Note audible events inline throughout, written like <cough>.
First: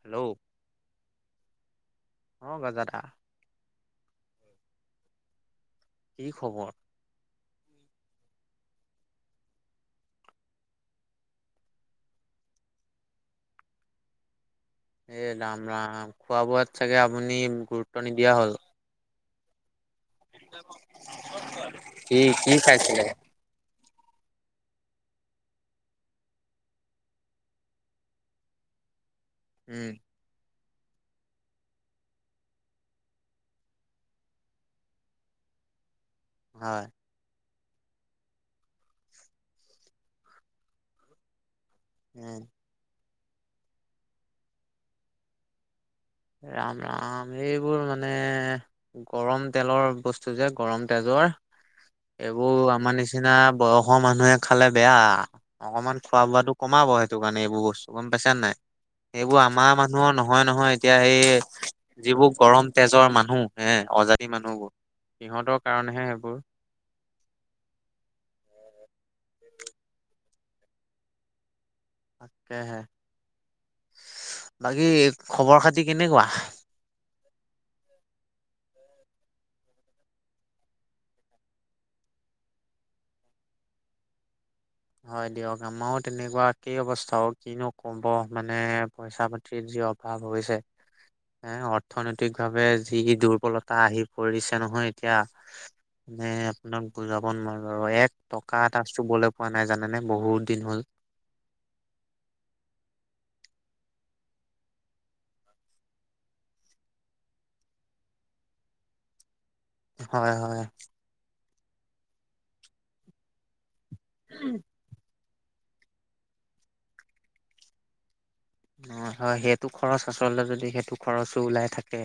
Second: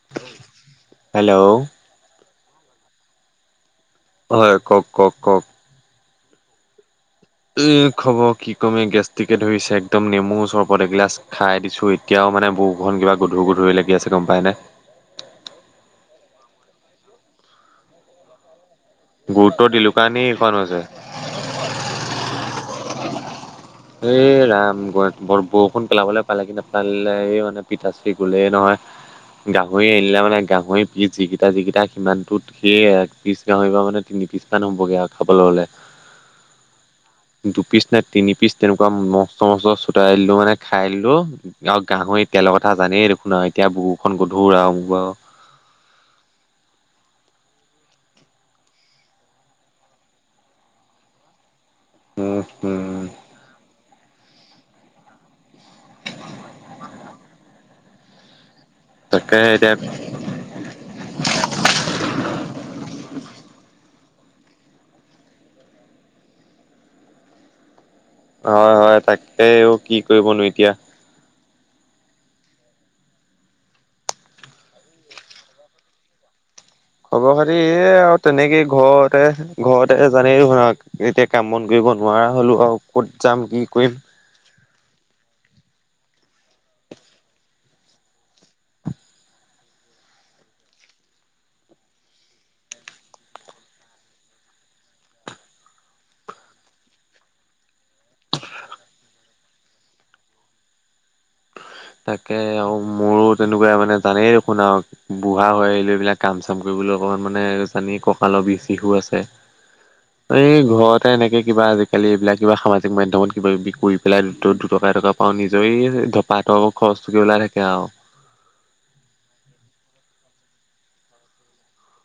Hello, hello অ গাজাদা হয় কওক, কওক, কওক। কি খবৰ? এ খবৰ কি কমে গেষ্টিকে ধৰিছে একদম নেমু ও চৰবত এগিলাচ খাই দিছো। এ এতিয়াও মানে বুকুখন কিবা গধুৰ গধুৰে লাগি আছে গম পায়নে। এ ৰাম! ৰাম! খোৱা-বোৱাত চাগে আপুনি গুৰুত্ব নিদিয়া হ'ল। গুৰুত্ব দিলো কাৰণেই এইখন হৈছে। কি কি খাইছিলে? এই ৰাম <unintelligible> বৰ বৰষুণ পেলাবলৈ পালে কি নাপালে এই মানে পিতাশ্ৰী গ'লেই নহয়। <inaudible> গাহৰি আনিলে মানে গাহৰি পিছ যিকিটা যিকিটা সিমানটোত সেই একপিচ গাহৰি মাংস মানে তিনি পিচ মান হ'বগে আৰু খাবলৈ হ'লে। হয়। দুপিচ নে তিনি পিচ তেনেকুৱা মস্ত মস্ত চটাই দিলো, মানে খাই দিলো আৰু গাহৰি উম তেলৰ কথা জানেই দেখোন আৰু এতিয়া বুকুখন গধুৰ আৰু ৰাম! ৰাম! এইবোৰ মানে গৰম তেলৰ বস্তু যে গৰম তেজৰ। এইবোৰ আমাৰ উম নিচিনা বয়সৰ মানুহে খালে বেয়া। অকণমান খোৱা বোৱাটো কমাব সেইটো কাৰণে এইবোৰ বস্তু গম পাইচা নাই। এইবোৰ তাকে আমাৰ এতিয়া মানুহৰ নহয়, নহয়। এতিয়া সেই যিবোৰ গৰম তেজৰ মানুহ হে অজাতি মানুহবোৰ সিহঁতৰ কাৰণেহে সেইবোৰ হয় হয়, তাকে অও কি কৰিবনো এতিয়া। তাকেহে বাকী খবৰ খাতি কেনেকুৱা? খবৰ খাতি এহ আও, তেনেকে ঘৰতে, ঘৰতে জানেই ধৰা এতিয়া কাম বন কৰিব নোৱাৰা হলো আৰু ক'ত যাম কি কৰিম। হয় দিয়ক, আমাৰো তেনেকুৱা একেই অৱস্থা অহ কিনো ক'ব মানে পইচা পাতিৰ যি অভাৱ হৈছে। এহ অৰ্থনৈতিক ভাৱে যি দুৰ্বলতা আহি পৰিছে নহয়, এতিয়া। হে আও আপোনাক বুজাব নোৱাৰোঁ আৰু এক টকা এটা চুবলৈ মনে জানেনে বহুত দিন হ'ল। তাকে আৰু মোৰো তেনেকুৱা মানে জানেই দেখোন আৰু বুঢ়া হৈ আহিলোঁ, এইবিলাক কাম চাম কৰিবলৈ অকমান মানে চানি কঁকালৰ বিষ চিষো আছে। হয় এই হয়। ঘৰতে এনেকে কিবা আজিকালি এইবিলাক কিবা সামাজিক মাধ্যমত কিবা কিবি কৰি পেলাই দু দুটকা এটকা পাওঁ। নিজৰে ধোপাত খৰচ টোকে ওলাই থাকে আৰু অ হয়, সেইটো খৰচ আচলতে যদি সেইটো খৰচো ওলাই থাকে।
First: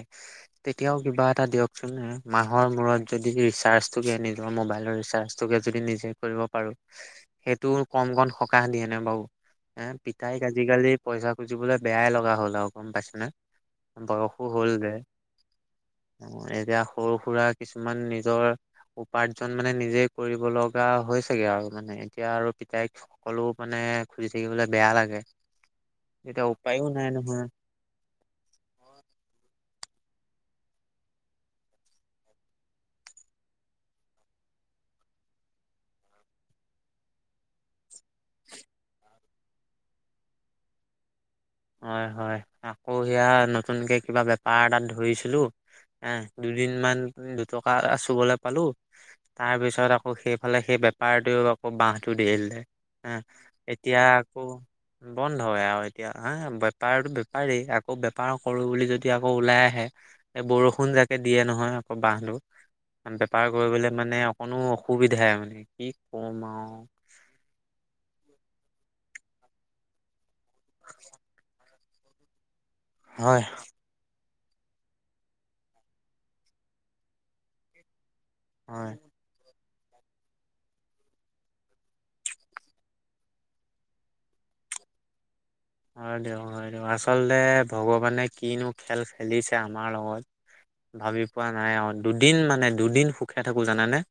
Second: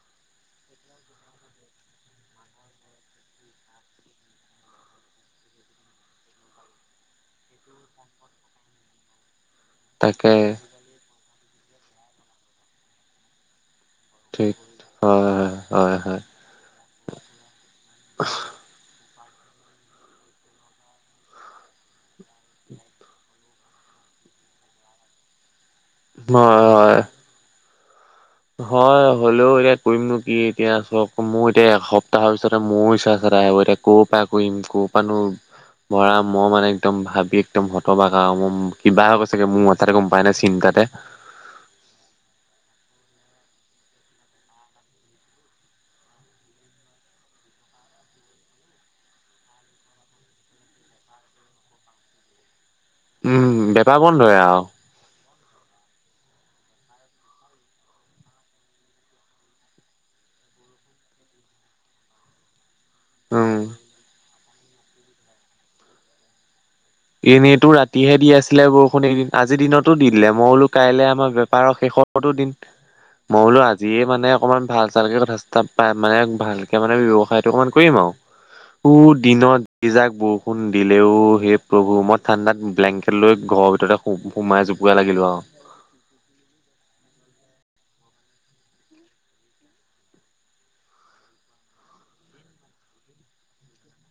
তেতিয়াও কিবা এটা দিয়কচোন মাহৰ মূৰত যদি ৰিচাৰ্জটোকে নিজৰ মোবাইলৰ ৰিচাৰ্জ চবেই‌ যদি নিজে কৰিব পাৰোঁ, সেইটো কম কণ সকাহ দিয়ে নে বাৰু এহ, তাকে পিতাইক আজিকালি পইচা খুজিবলৈ বেয়াই লগা হ'ল আৰু গম পাইছে নে? বয়সো ঠিক হল যে, হয় হয় হয় এতিয়া সৰু সুৰা কিছুমান নিজৰ উপাৰ্জন মানে নিজে কৰিব লগা হৈ চাগে আৰু মানে এতিয়া আৰু পিতাইক সকলো মানে খুজি থাকিবলৈ বেয়া লাগে। এতিয়া হয় উপায়ো হয় নাই নহয়। হয় হ'লেও এতিয়া কৰিমনো কি, এতিয়া চক মোৰ এতিয়া এসপ্তাহৰ পিছতে মোৰো ৰিচাৰ্জ এদায় হ'ব এতিয়া। কৰ পৰা কৰিম কৰ পৰা নো ভৰা মই মানে একদম ভাবি একদম হতবাক আৰু মই কিবা হৈ গৈছে গে মোৰ তাতে গম পায় নাই, চিন্তাতে হয় হয়, আকৌ সেয়া নতুনকে কিবা বেপাৰ এটাত ধৰিছিলোঁ। এহ দুদিন মান দুটকা চুবলৈ পালোঁ। তাৰপিছত আকৌ সেইফালে সেই বেপাৰটোৱে আকৌ বাঁহটো দিয়ে দিলে। হা, উম বেপাৰ এতিয়া বন্ধই আকৌ আৰু বন্ধ হয় আৰু এতিয়া হা, বেপাৰতো বেপাৰেই আকৌ বেপাৰ কৰোঁ বুলি যদি আকৌ ওলাই আহে এই বৰষুণ যাকে দিয়ে নহয়, আকৌ বাহটো। বেপাৰ উম কৰিবলৈ মানে অকণো অসুবিধাই মানে কি কম আৰু এনেইতো ৰাতিহে দি আছিলে বৰষুণ, এদিন আজিৰ দিনতো দি দিলে, মই বোলো কাইলৈ আমাৰ বেপাৰৰ শেষত তো দিন হয় মই বোলো আজি যিয়ে মানে অকণমান ভাল চালকে কথা চথা পায়, মানে ভালকে মানে ব্যৱসায়টো অকমান কৰিম আৰু উ হয় দিনত যি যাক বৰষুণ দিলে অও সেই প্ৰভূ মই ঠাণ্ডাত ব্লেংকেট লৈ ঘৰৰ ভিতৰতে সোমাই জোপোকা লাগিলো আৰু হয় দিয়ক হয়, দিয়ক আচলতে ভগৱানে কিনো খেল খেলিছে আমাৰ লগত ভাবি পোৱা নাই আৰু দুদিন মানে দুদিন সুখে থাকো জানানে।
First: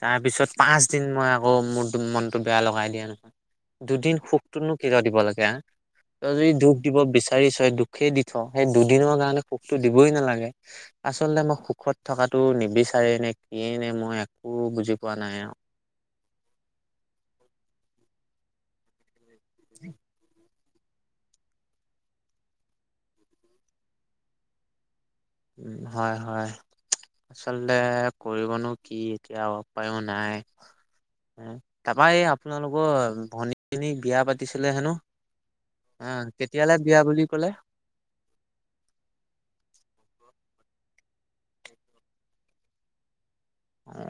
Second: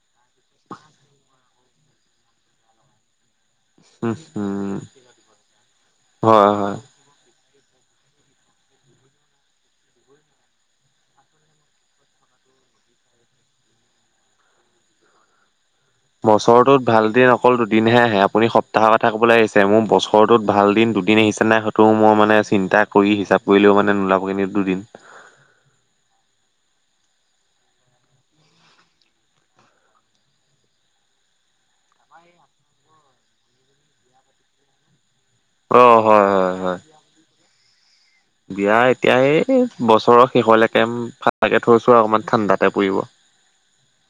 তাৰপিছত পাঁচদিন মই আকৌ মোৰ মনটো বেয়া লগাই দিয়া নহয় উম দুদিন সুখটোনো উম কিয় দিব লাগে তই হয় যদি দুখ হয় দিব বিচাৰিছই, দুখেই দি থহ, সেই দুদিনৰ কাৰণে সুখটো দিবই নালাগে। আচলতে মই সুখত থকাতো নিবিচাৰে নে কিয়েই নে, মই একো বুজি পোৱা নাই আৰু বছৰটোত ভাল দিন অকল দুদিনহে আহে আপুনি সপ্তাহৰ কথা ক'বলৈ লাগিছে, মোৰ বছৰটোত ভাল দিন দুদিন আহিচে নাই, হয়তো মই মানে চিন্তা কৰি হিচাপ কৰিলেও মানে নোলাব কিন্ত দুদিন হয় হয়। আচলতে কৰিবনো কি, এতিয়া উপায়ো নাই। তাৰপৰা এই আপোনালোকৰ ভনীজনীক বিয়া পাতিছিলে হেনো? অ আহ, হয় হয় হয় কেতিয়ালে বিয়া বুলি ক'লে? বিয়া এতিয়া এই বছৰৰ শেষলৈকে ফালকে থৈছোঁ আৰু অকনমান ঠাণ্ডাতে পৰিব। অ,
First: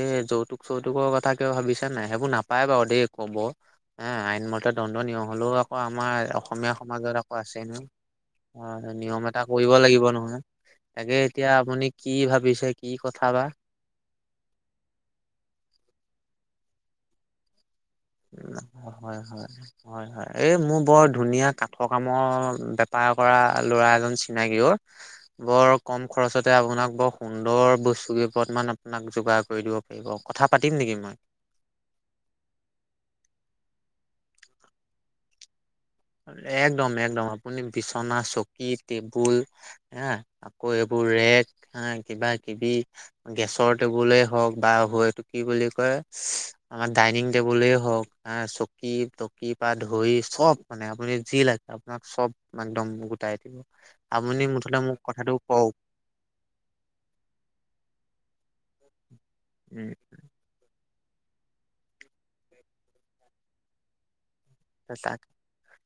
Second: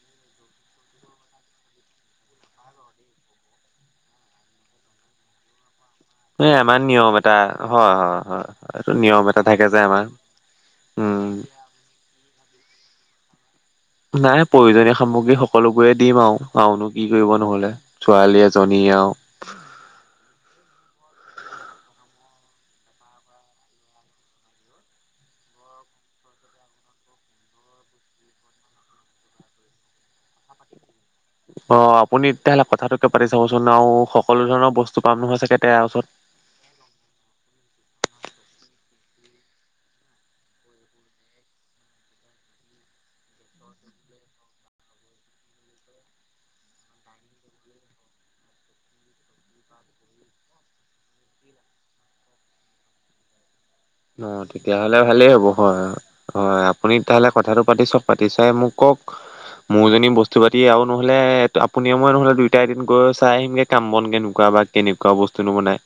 এই যৌতুক-চৌতুকৰ কথা কিবা ভাবিছা নাই? সেইবোৰ নাপাই বাৰু দেই ক'ব। অ, আইন মতে দণ্ডনিয়। হ'লেও আকৌ আমাৰ এ অসমীয়া আমাৰ নিয়ম সমাজত আকৌ এটা আছে হয় হয় হয় এইটো নহয়, নিয়ম এটা থাকে কৰিব যে আমাৰ। লাগিব নহয়। তাকে উম এতিয়া আপুনি কি ভাবিছে কি কথা বা? নাই প্ৰয়োজনীয় সামগ্ৰী সকলোবোৰে দিম আৰু আওনো কি কৰিব নহ'লে। ছোৱালী এজনী আৰু হয়-হয়। হয়-হয়, এই মোৰ বৰ ধুনীয়া কাঠ কামৰ বেপাৰ কৰা ল'ৰা এজন চিনাকি অ। বৰ কম খৰছতে আপোনাক বৰ সুন্দৰ বস্তু কেইপদ মান আপোনাক যোগাৰ কৰি দিব পাৰি। পাৰিব। কথা পাতিম নেকি মই? অ, আপুনি তেতিয়াহ'লে কথাটোকে পাতি চাবচোন আৰু সকলো ধৰণৰ বস্তু পাম নহয় চাগে তাৰ ওচৰত। একদম-একদম আপুনি বিচনা, চকী, টেবুল আহ, আকৌ এইবোৰ ৰেগ আহ কিবা-কিবি গেছৰ টেবুলে হওঁক বা হয় এইটোক কি বুলি কয়? আমাৰ ডাইনিং টেবুলে হওঁক, আহ চকী-তকী পা ধৰি চব মানে আপুনি যি লাগে, আপোনাক চব একদম গোটাই দিব। অ, আপুনি তেতিয়া মুঠতে মোক হ'লে ভালেই কথাটো হ'ব, কওক হয়‌ অ'হ। হয়। আপুনি তেতিয়া হ'লে কথাটো পাতি চাওঁক, পাতি চাই মোক কওঁক উম মোৰজনী বস্তু বস্তু পাতি আৰু নহ'লে আপুনিয়ে মই নহ'লে দুয়োটাই এদিন গৈ চাই আহিমগে কাম বন কেনেকুৱা বা কেনেকুৱা বস্তুনো বনায়।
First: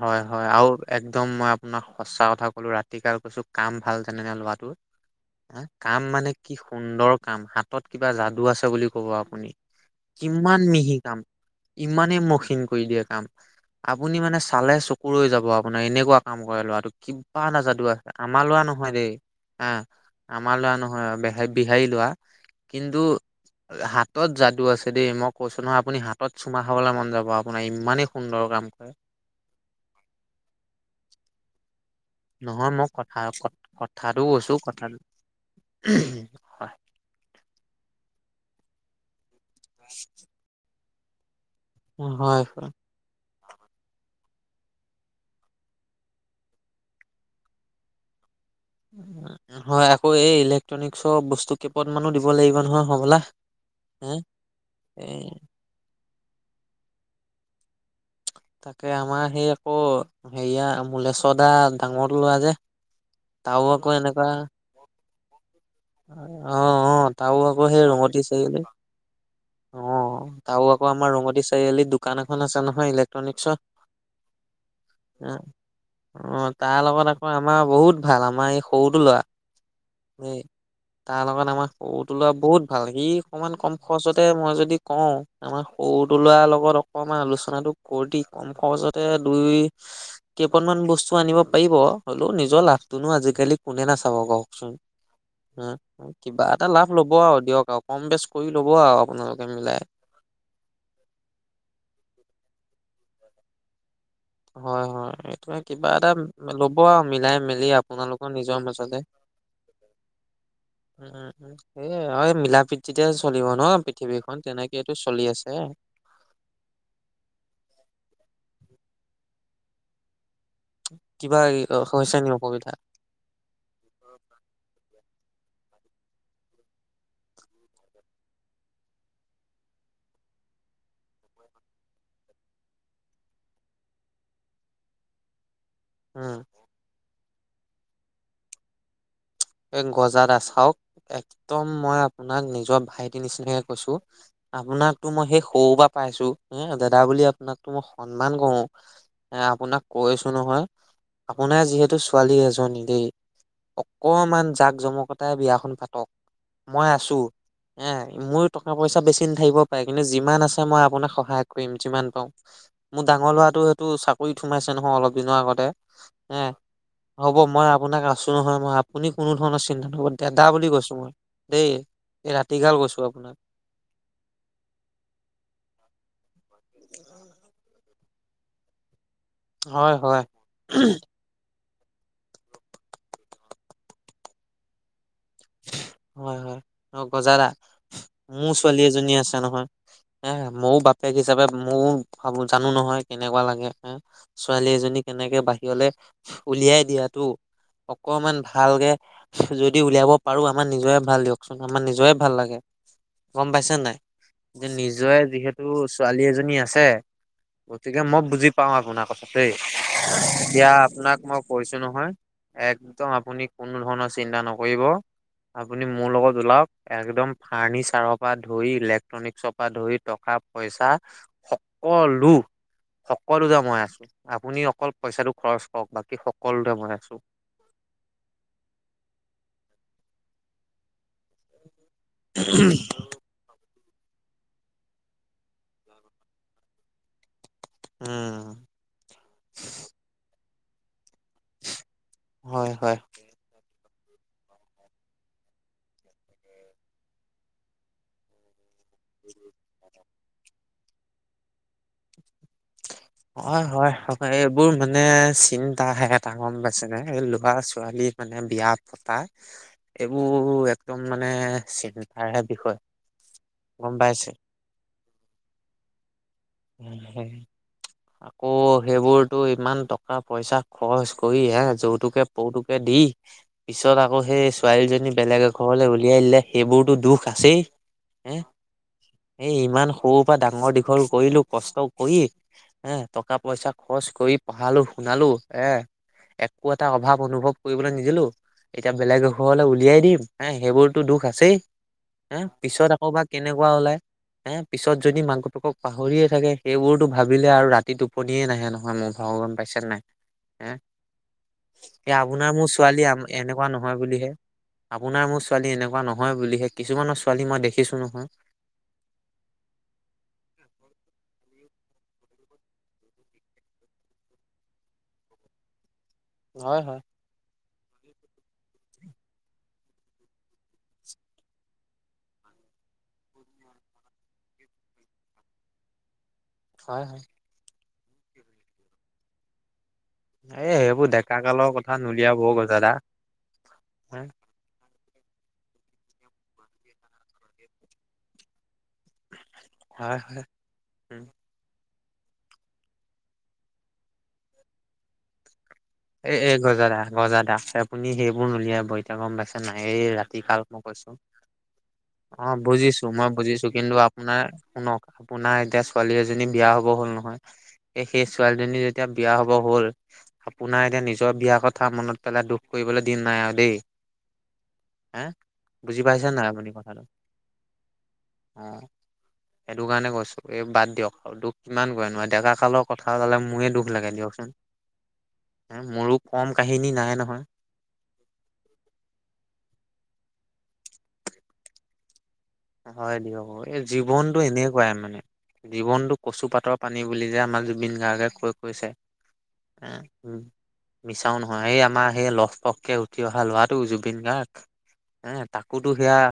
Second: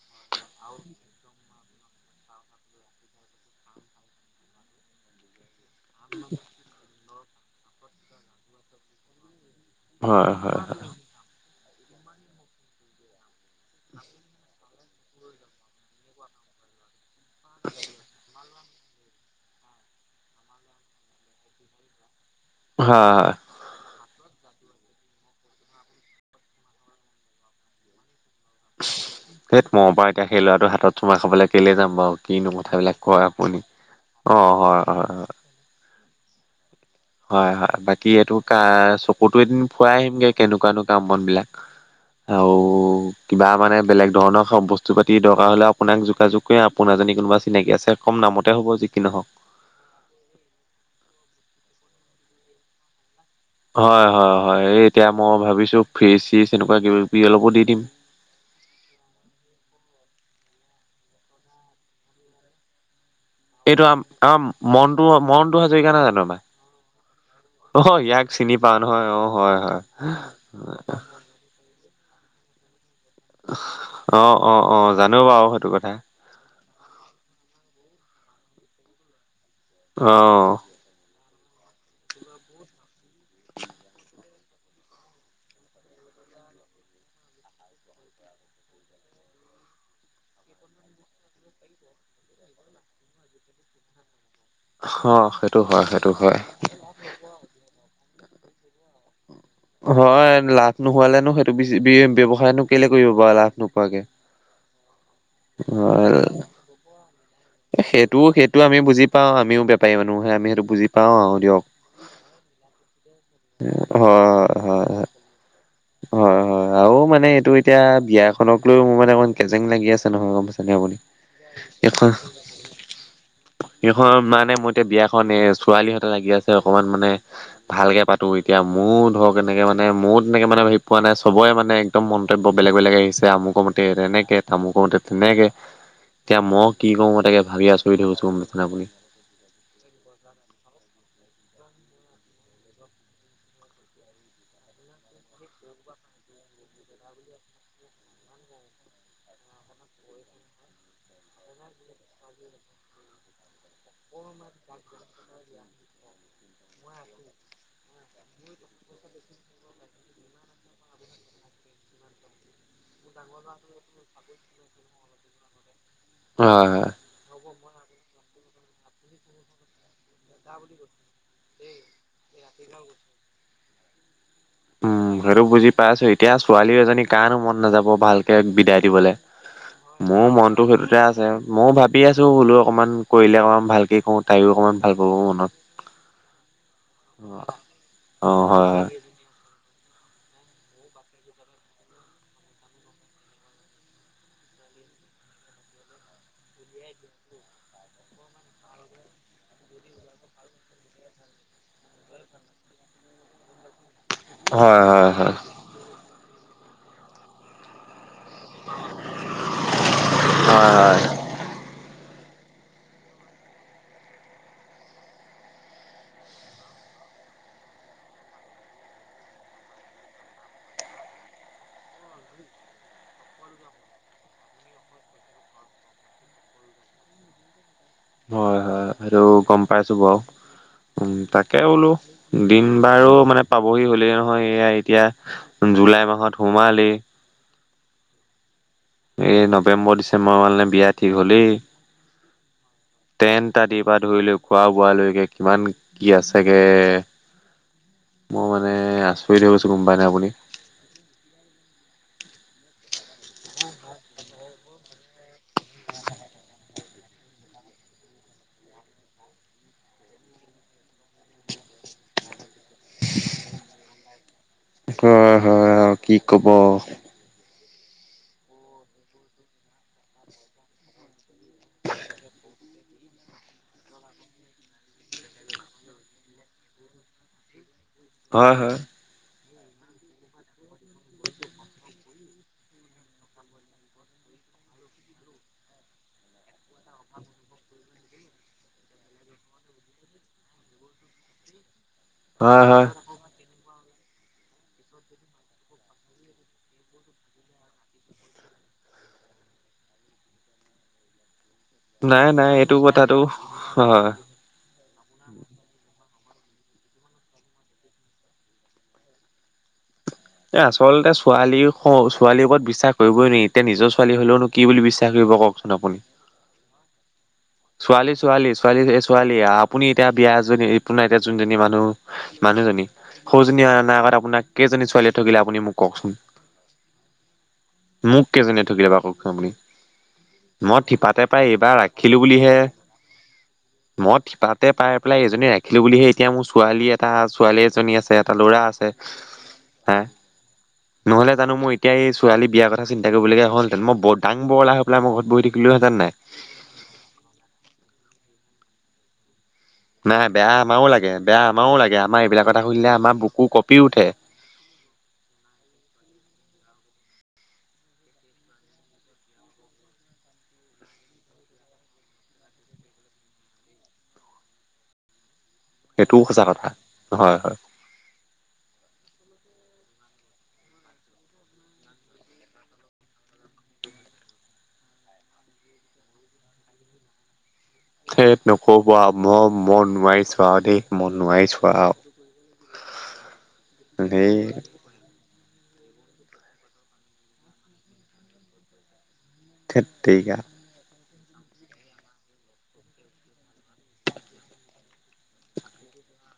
হয়-হয় আৰু একদম মই আপোনাক সঁচা কথা কলোঁ, ৰাতি কাল কৈছোঁ কাম ভাল জানেনে ল'ৰাটোৰ। <inaudible> আহ, কাম মানে কি সুন্দৰ কাম, হাতত কিবা যাদু আছে বুলি ক'ব আপুনি। হয় কিমান হয় হয় মিহি কাম, ইমানে মসিন কৰি দিয়ে। কাম, আপুনি মানে চালে চকু ৰৈ যাব আপোনাৰ, এনেকুৱা কাম কৰে ল'ৰাটো। কিবা না যাদু আছে আৰু আমাৰ ল'ৰা নহয় দেই। আহ, আমাৰ ল'ৰা নহয় বিহাৰী ল'ৰা। কিন্তু হয় হয় হাতত যাদু আছে দেই, মই কৈছোঁ নহয় আপুনি হাতত চুমা খাবলৈ মন যাব। আপোনাৰ ইমানেই সুন্দৰ কাম কৰে। সেই কৰ পৰা এতিয়া ল'ৰাটো হাতত চুমা খাবলৈ কেলেই যাম বাৰু। কিনো নহয় মই কথাবিলাক কথা কয় আপুনিও। কথাটো অ, কৈছো হয়, কথাটো হয় হয়। <inaudible> হয়-হয়, বাকি এইটো কা চকুতো এদিন ফুৱাই আহিমগে কেনেকুৱা নো কাম বন বিলাক। অ, হয় আৰু বা। কিবা মানে বেলেগ ধৰণৰ বস্তু পাতি দৰকাৰ হ'লে, আপোনাক যোগাযোগ কৰিম, আপোনাৰ যদি কোনোবা চিনাকি আছে। কম দামতে হ'ব যি কি নহওঁক। হয়, আকৌ এই ইলেক্ট্ৰনিকৰ বস্তু কেইপদ মানো দিব লাগিব নহয় হ'বলা। হয়, হে হয়, হয়, এই এতিয়া এ মই ভাবিছোঁ ফ্ৰিজ- চিজ এনেকুৱা কিবা-কিবি অলপো দি দিম। তাকে আমাৰ সেই আকৌ হেৰিয়া মলেশ দা ডাঙৰটো ল'ৰা যে তাৰো এইটো আকৌ এনেকুৱা আমাৰ মন্টু হয় মন মন্টু হাজৰিকা নহয় জানো আমাৰ? অ অ তাৰো আকৌ সেই অহ, ৰঙতি ইয়াক চিনি চাৰিআলি পাওঁ নহয় অ, অ হয়-হয়। তাৰো আকৌ আমাৰ ৰঙতি চাৰিআলিত দোকান এখন আছে নহয় ইলেক্ট্ৰ অ, অ, অ, জানো বাৰু সেইটো কথা। অ, তাৰ লগত আকৌ আমাৰ বহুত ভাল। আমাৰ এই সৰুটো ল'ৰা। অ। এই তাৰ লগত আমাৰ সৰুটো ল'ৰা বহুত ভাল। সি অকমান কম খৰচতে মই যদি কওঁ। আমাৰ সৰুটো ল'ৰাৰ লগত অকমান আলোচনাটো কৰি কম খৰচতে দুই কেইপদমান বস্তু আনিব পাৰিব। হ'লেও নিজৰ লাভটোনো আজিকালি কোনে নাচাব কওঁকচোন। অহ। কিবা এটা লাভ ল'ব আৰু দিয়ক আৰু কম বেচ কৰি ল'ব আৰু আপোনালোকে মিলাই। হয় লাভ নোহোৱালেনো সেইটো ব্যৱসায়নো কেলে কৰিব বাৰু লাভ নোপোৱাকে হয়, হয় এইটোয়ে কিবা এটা হয় ল'ব আৰু মিলাই মিলি সেইটো আপোনালোকৰ সেইটো নিজৰ আমি মাজতে বুজি পাওঁ আমিও বেপাৰী মানুহহে আমি সেইটো বুজি পাওঁ আৰু দিয়ক। উম। এ অ, এই মিলা-প্ৰীতিতে চলিব ন পৃথিৱীখন হয় হয় তেনেকেটো হয় চলি আছে। হয়, হয় আৰু মানে এইটো এতিয়া বিয়াখনক লৈও মোৰ মানে অকণ গেজেং লাগি আছে নহয় গম পা <unintelligible> কিবা হৈছে নি অসুবিধা? সেইখন মানে মোৰ এতিয়া বিয়াখন ছোৱালীহঁতে লাগি আছে অকমান মানে। ভালকে পাতো এতিয়া মোৰ ধৰক এনেকে মানে মো তেনেকে মানে ভাবি পোৱা নাই চবেই মানে একদম মন্তব্য বেলেগ বেলেগ আহিছে। আমোকৰ মতে এনেকে তামোকৰ মতে তেনেকে <inaudible> এতিয়া মই কি কৰো মই তাকে ভাবি আচৰিত হৈ গৈছো গম পাইছে নে আপুনি? এই গজাদা চাওক একদম মই আপোনাক নিজৰ ভাইটিৰ নিচিনাকে কৈছো। আপোনাকতো মই সেই সৰু পৰা পাইছো দাদা বুলি আপোনাকতো মই সন্মান কৰো। এ আপোনাক কৈছো নহয় আপোনাৰ যিহেতু ছোৱালী এজনী দেই। অকমান জাক, জমকতাই বিয়াখন পাতক, মই আছো। এ মোৰো টকা পইচা বেছি নাথাকিব পাৰে কিন্তু যিমান আছে মই আপোনাক সহায় কৰিম যিমান পাৰো। মোৰ ডাঙৰ ল'ৰাটো সেইটো চাকৰিত সোমাইছে নহয় অলপ দিনৰ আগতে হে হয় হয় হ'ব মই আপোনাক আছো নহয় মই আপুনি কোনো ধৰণৰ চিন্তা ক দাদা বুলি কৈছো মই দেই এই ৰাতিগাল কৈছো আপোনাক উম, সেইটো বুজি পাই আছো এতিয়া ছোৱালী এজনী কাৰণো মন নাযাব ভালকে বিদায় দিবলে। হয় হয় মোৰ মনতটো সেইটোতে আছে। ময়ো ভাবি আছো বোলো অকণমান কৰিলে অকণমান ভালকে কওঁ, তাইও অকমান ভাল পাব মনত। হয়-হয় অ, গজা দা অ মোৰ ছোৱালী হয় এজনী আছে নহয়। এ মইয়ো বাপেক হিচাপে মইয়ো ভাবো জানো নহয় কেনেকুৱা লাগে হোম ছোৱালী এজনী কেনেকে বাহিৰলে উলিয়াই দিয়াটো অকমান ভালকে যদি উলিয়াব। পাৰো আমাৰ নিজৰে ভাল দিয়কচোন আমাৰ নিজৰে ভাল লাগে গম পাইছে নাই? যে হয় হয় হয় নিজৰে হয় যিহেতু ছোৱালী এজনী আছে গতিকে মই বুজি পাও আপোনাৰ কথা দেই এতিয়া হয় হয় আপোনাক মই কৈছো নহয়। একদম আপুনি কোনো ধৰণৰ চিন্তা নকৰিব। আপুনি মোৰ লগত ওলাওক একদম ফাৰ্নিচাৰৰ পৰা ধৰি ইলেক্ট্ৰনিক চপ পা ধৰি টকা পইচা সকলো সকলোতে মই আছো আপুনি অকল পইচাটো খৰচ কৰক বাকী সকলোতে মই আছো। হয়-হয় সেইটো গম পাইছো বাৰু উম তাক। তাকে দিম বাৰো মানে। পাবহি হ'লেই নহয় এয়া এতিয়া জুলাই মাহত সোমালে। উম। এই নৱেম্বৰ, ডিচেম্বৰ মানলে বিয়া ঠিক হ'লেই হয় হয় তেন। ইত্যাদিৰ পৰা ধৰি লো খোৱা-বোৱালৈকে কিমান কি আছেগে। মই মানে আচৰিত হৈ গৈছো গম পাই নে আপুনি। <unintelligible> হয়-হয় সচাঁকে এইবোৰ মানে চিন্তাহে এটা গম পাইছেনে এই ল'ৰা-ছোৱালী। মানে বিয়া পতা। এইবোৰ একদম মানে চিন্তাৰে বিষয় গম পাইছে। হয়-হয় আৰু। কি কব। উম আ আকৌ সেইবোৰতো ইমান টকা পইচা খৰচ কৰি হে যৌতুকে পৌতুকে দি পিছত আকৌ সেই ছোৱালীজনী বেলেগ এঘৰলে উলিয়াই দিলে সেইবোৰতো দুখ আছেই হে হয় হয় এই ইমান সৰুৰ পৰা ডাঙৰ দীঘল কৰিলো কষ্ট কৰি হে টকা পইচা খৰচ কৰি পঢ়ালো শুনালো এ একো এটা অভাৱ অনুভৱ কৰিবলৈ নিদিলো এতিয়া বেলেগ ঘৰলৈ উলিয়াই দিম হে সেইবোৰতো দুখ আছেই হে হয় হয় পিছত আকৌ বা কেনেকুৱা ওলাই হে পিছত যদি মাক দেউতাক পাহৰিয়ে থাকে সেইবোৰতো ভাবিলে আৰু ৰাতি টোপনিয়ে নাহে নহয় মোৰ ভগৱান পাইছে নাই এ এয়া নাই আপোনাৰ নাই মোৰ এইটো ছোৱালী কথাটো এনেকুৱা নহয় হয় বুলিহে আপোনাৰ মোৰ ছোৱালী এনেকুৱা নহয় বুলিহে কিছুমানৰ ছোৱালী মই দেখিছো নহয় এ আচলতে ছোৱালী ছোৱালীৰ ওপৰত বিশ্বাস কৰিবই নোৱাৰি এতিয়া নিজৰ ছোৱালী হলেওনো কি বুলি বিশ্বাস কৰিব কওক চোন আপুনি হয় হয় ছোৱালী ছোৱালী ছোৱালী ছোৱালী আপুনি এতিয়া বিয়া এজনী আপোনাৰ এতিয়া যোনজনী মানুহ মানুহজনী সৌজনী আনা আগত আপোনাক কেইজনী ছোৱালীয়ে ঠগিলে আপুনি মোক কওঁকচোন হয় হয় মোক কেইজনীয়ে ঠগিলে বাওঁ কওঁকচোন আপুনি এই মই সেইবোৰ থিতাতে ডেকা পাই কালৰ এইবাৰ কথা ৰাখিলো নুলিয়াব হে গজাদা ম হে <unintelligible> তাতে পাই পেলাই এজনী ৰাখিলোঁ বুলিহে এতিয়া মোৰ ছোৱালী এটা ছোৱালী এজনী আছে এটা ল'ৰা আছে <unintelligible> হে হয় উম নহ'লে জানো মই এ এতিয়া এই ছোৱালী বিয়া কথা চিন্তা কৰিবলগীয়া হলহেঁতে মই দাঙ বৰলা হৈ পেলাই ঘৰত বহি থাকিলোহেঁতেন নাই এ এ গজা দা গজা দা আপুনি সেইবোৰ নোলিয়াবই এতিয়া গম পাইছো নাই এই ৰাতি বেয়া কাল মই আমাৰো কৈছো লাগে বেয়া আমাৰো লাগে আমাৰ অ এইবিলাক কথা শুনিলে বুজিছো আমাৰ মই বুকু বুজিছো কঁপি কিন্তু উঠে আপোনাৰ শুনক আপোনাৰ এতিয়া ছোৱালী এজনী বিয়া হব হ'ল নহয় এ সেই ছোৱালীজনী যেতিয়া বিয়া হব হ'ল আপোনাৰ এতিয়া নিজৰ বিয়াৰ কথা মনত পেলাই দুখ কৰিবলে দিন নাই আও দেই হে বুজি সেইটোও পাইছে সঁচা নাই কথা আপুনি হয় কথাটো হয় অহ সেইটো কাৰণে কৈছো এই বাদ দিয়ক আৰু দুখ কিমান কৰে নো ডেকা কালৰ কথা ক'লে মোয়ে দুখ লাগে দিয়কচোন মোৰো কম কাহিনী নাই নহয় ঠেট নকব আও মই নোৱাৰিছো ৱাও দেই মই নোৱাৰিছো ৱাও আও হয় দিয়ক এই ধেই জীৱনটো এনেকুৱাই মানে জীৱনটো কচু পাতৰ পানী বুলি যে আমাৰ জুবিন গাৰ্গে কয় কৈছে থেত হা তেৰিকা উম মিছাও নহয় এই আমাৰ সেই লহপককে উঠি অহা ল'ৰাটো জুবিন গাৰ্গ হে তাকোতো সেয়া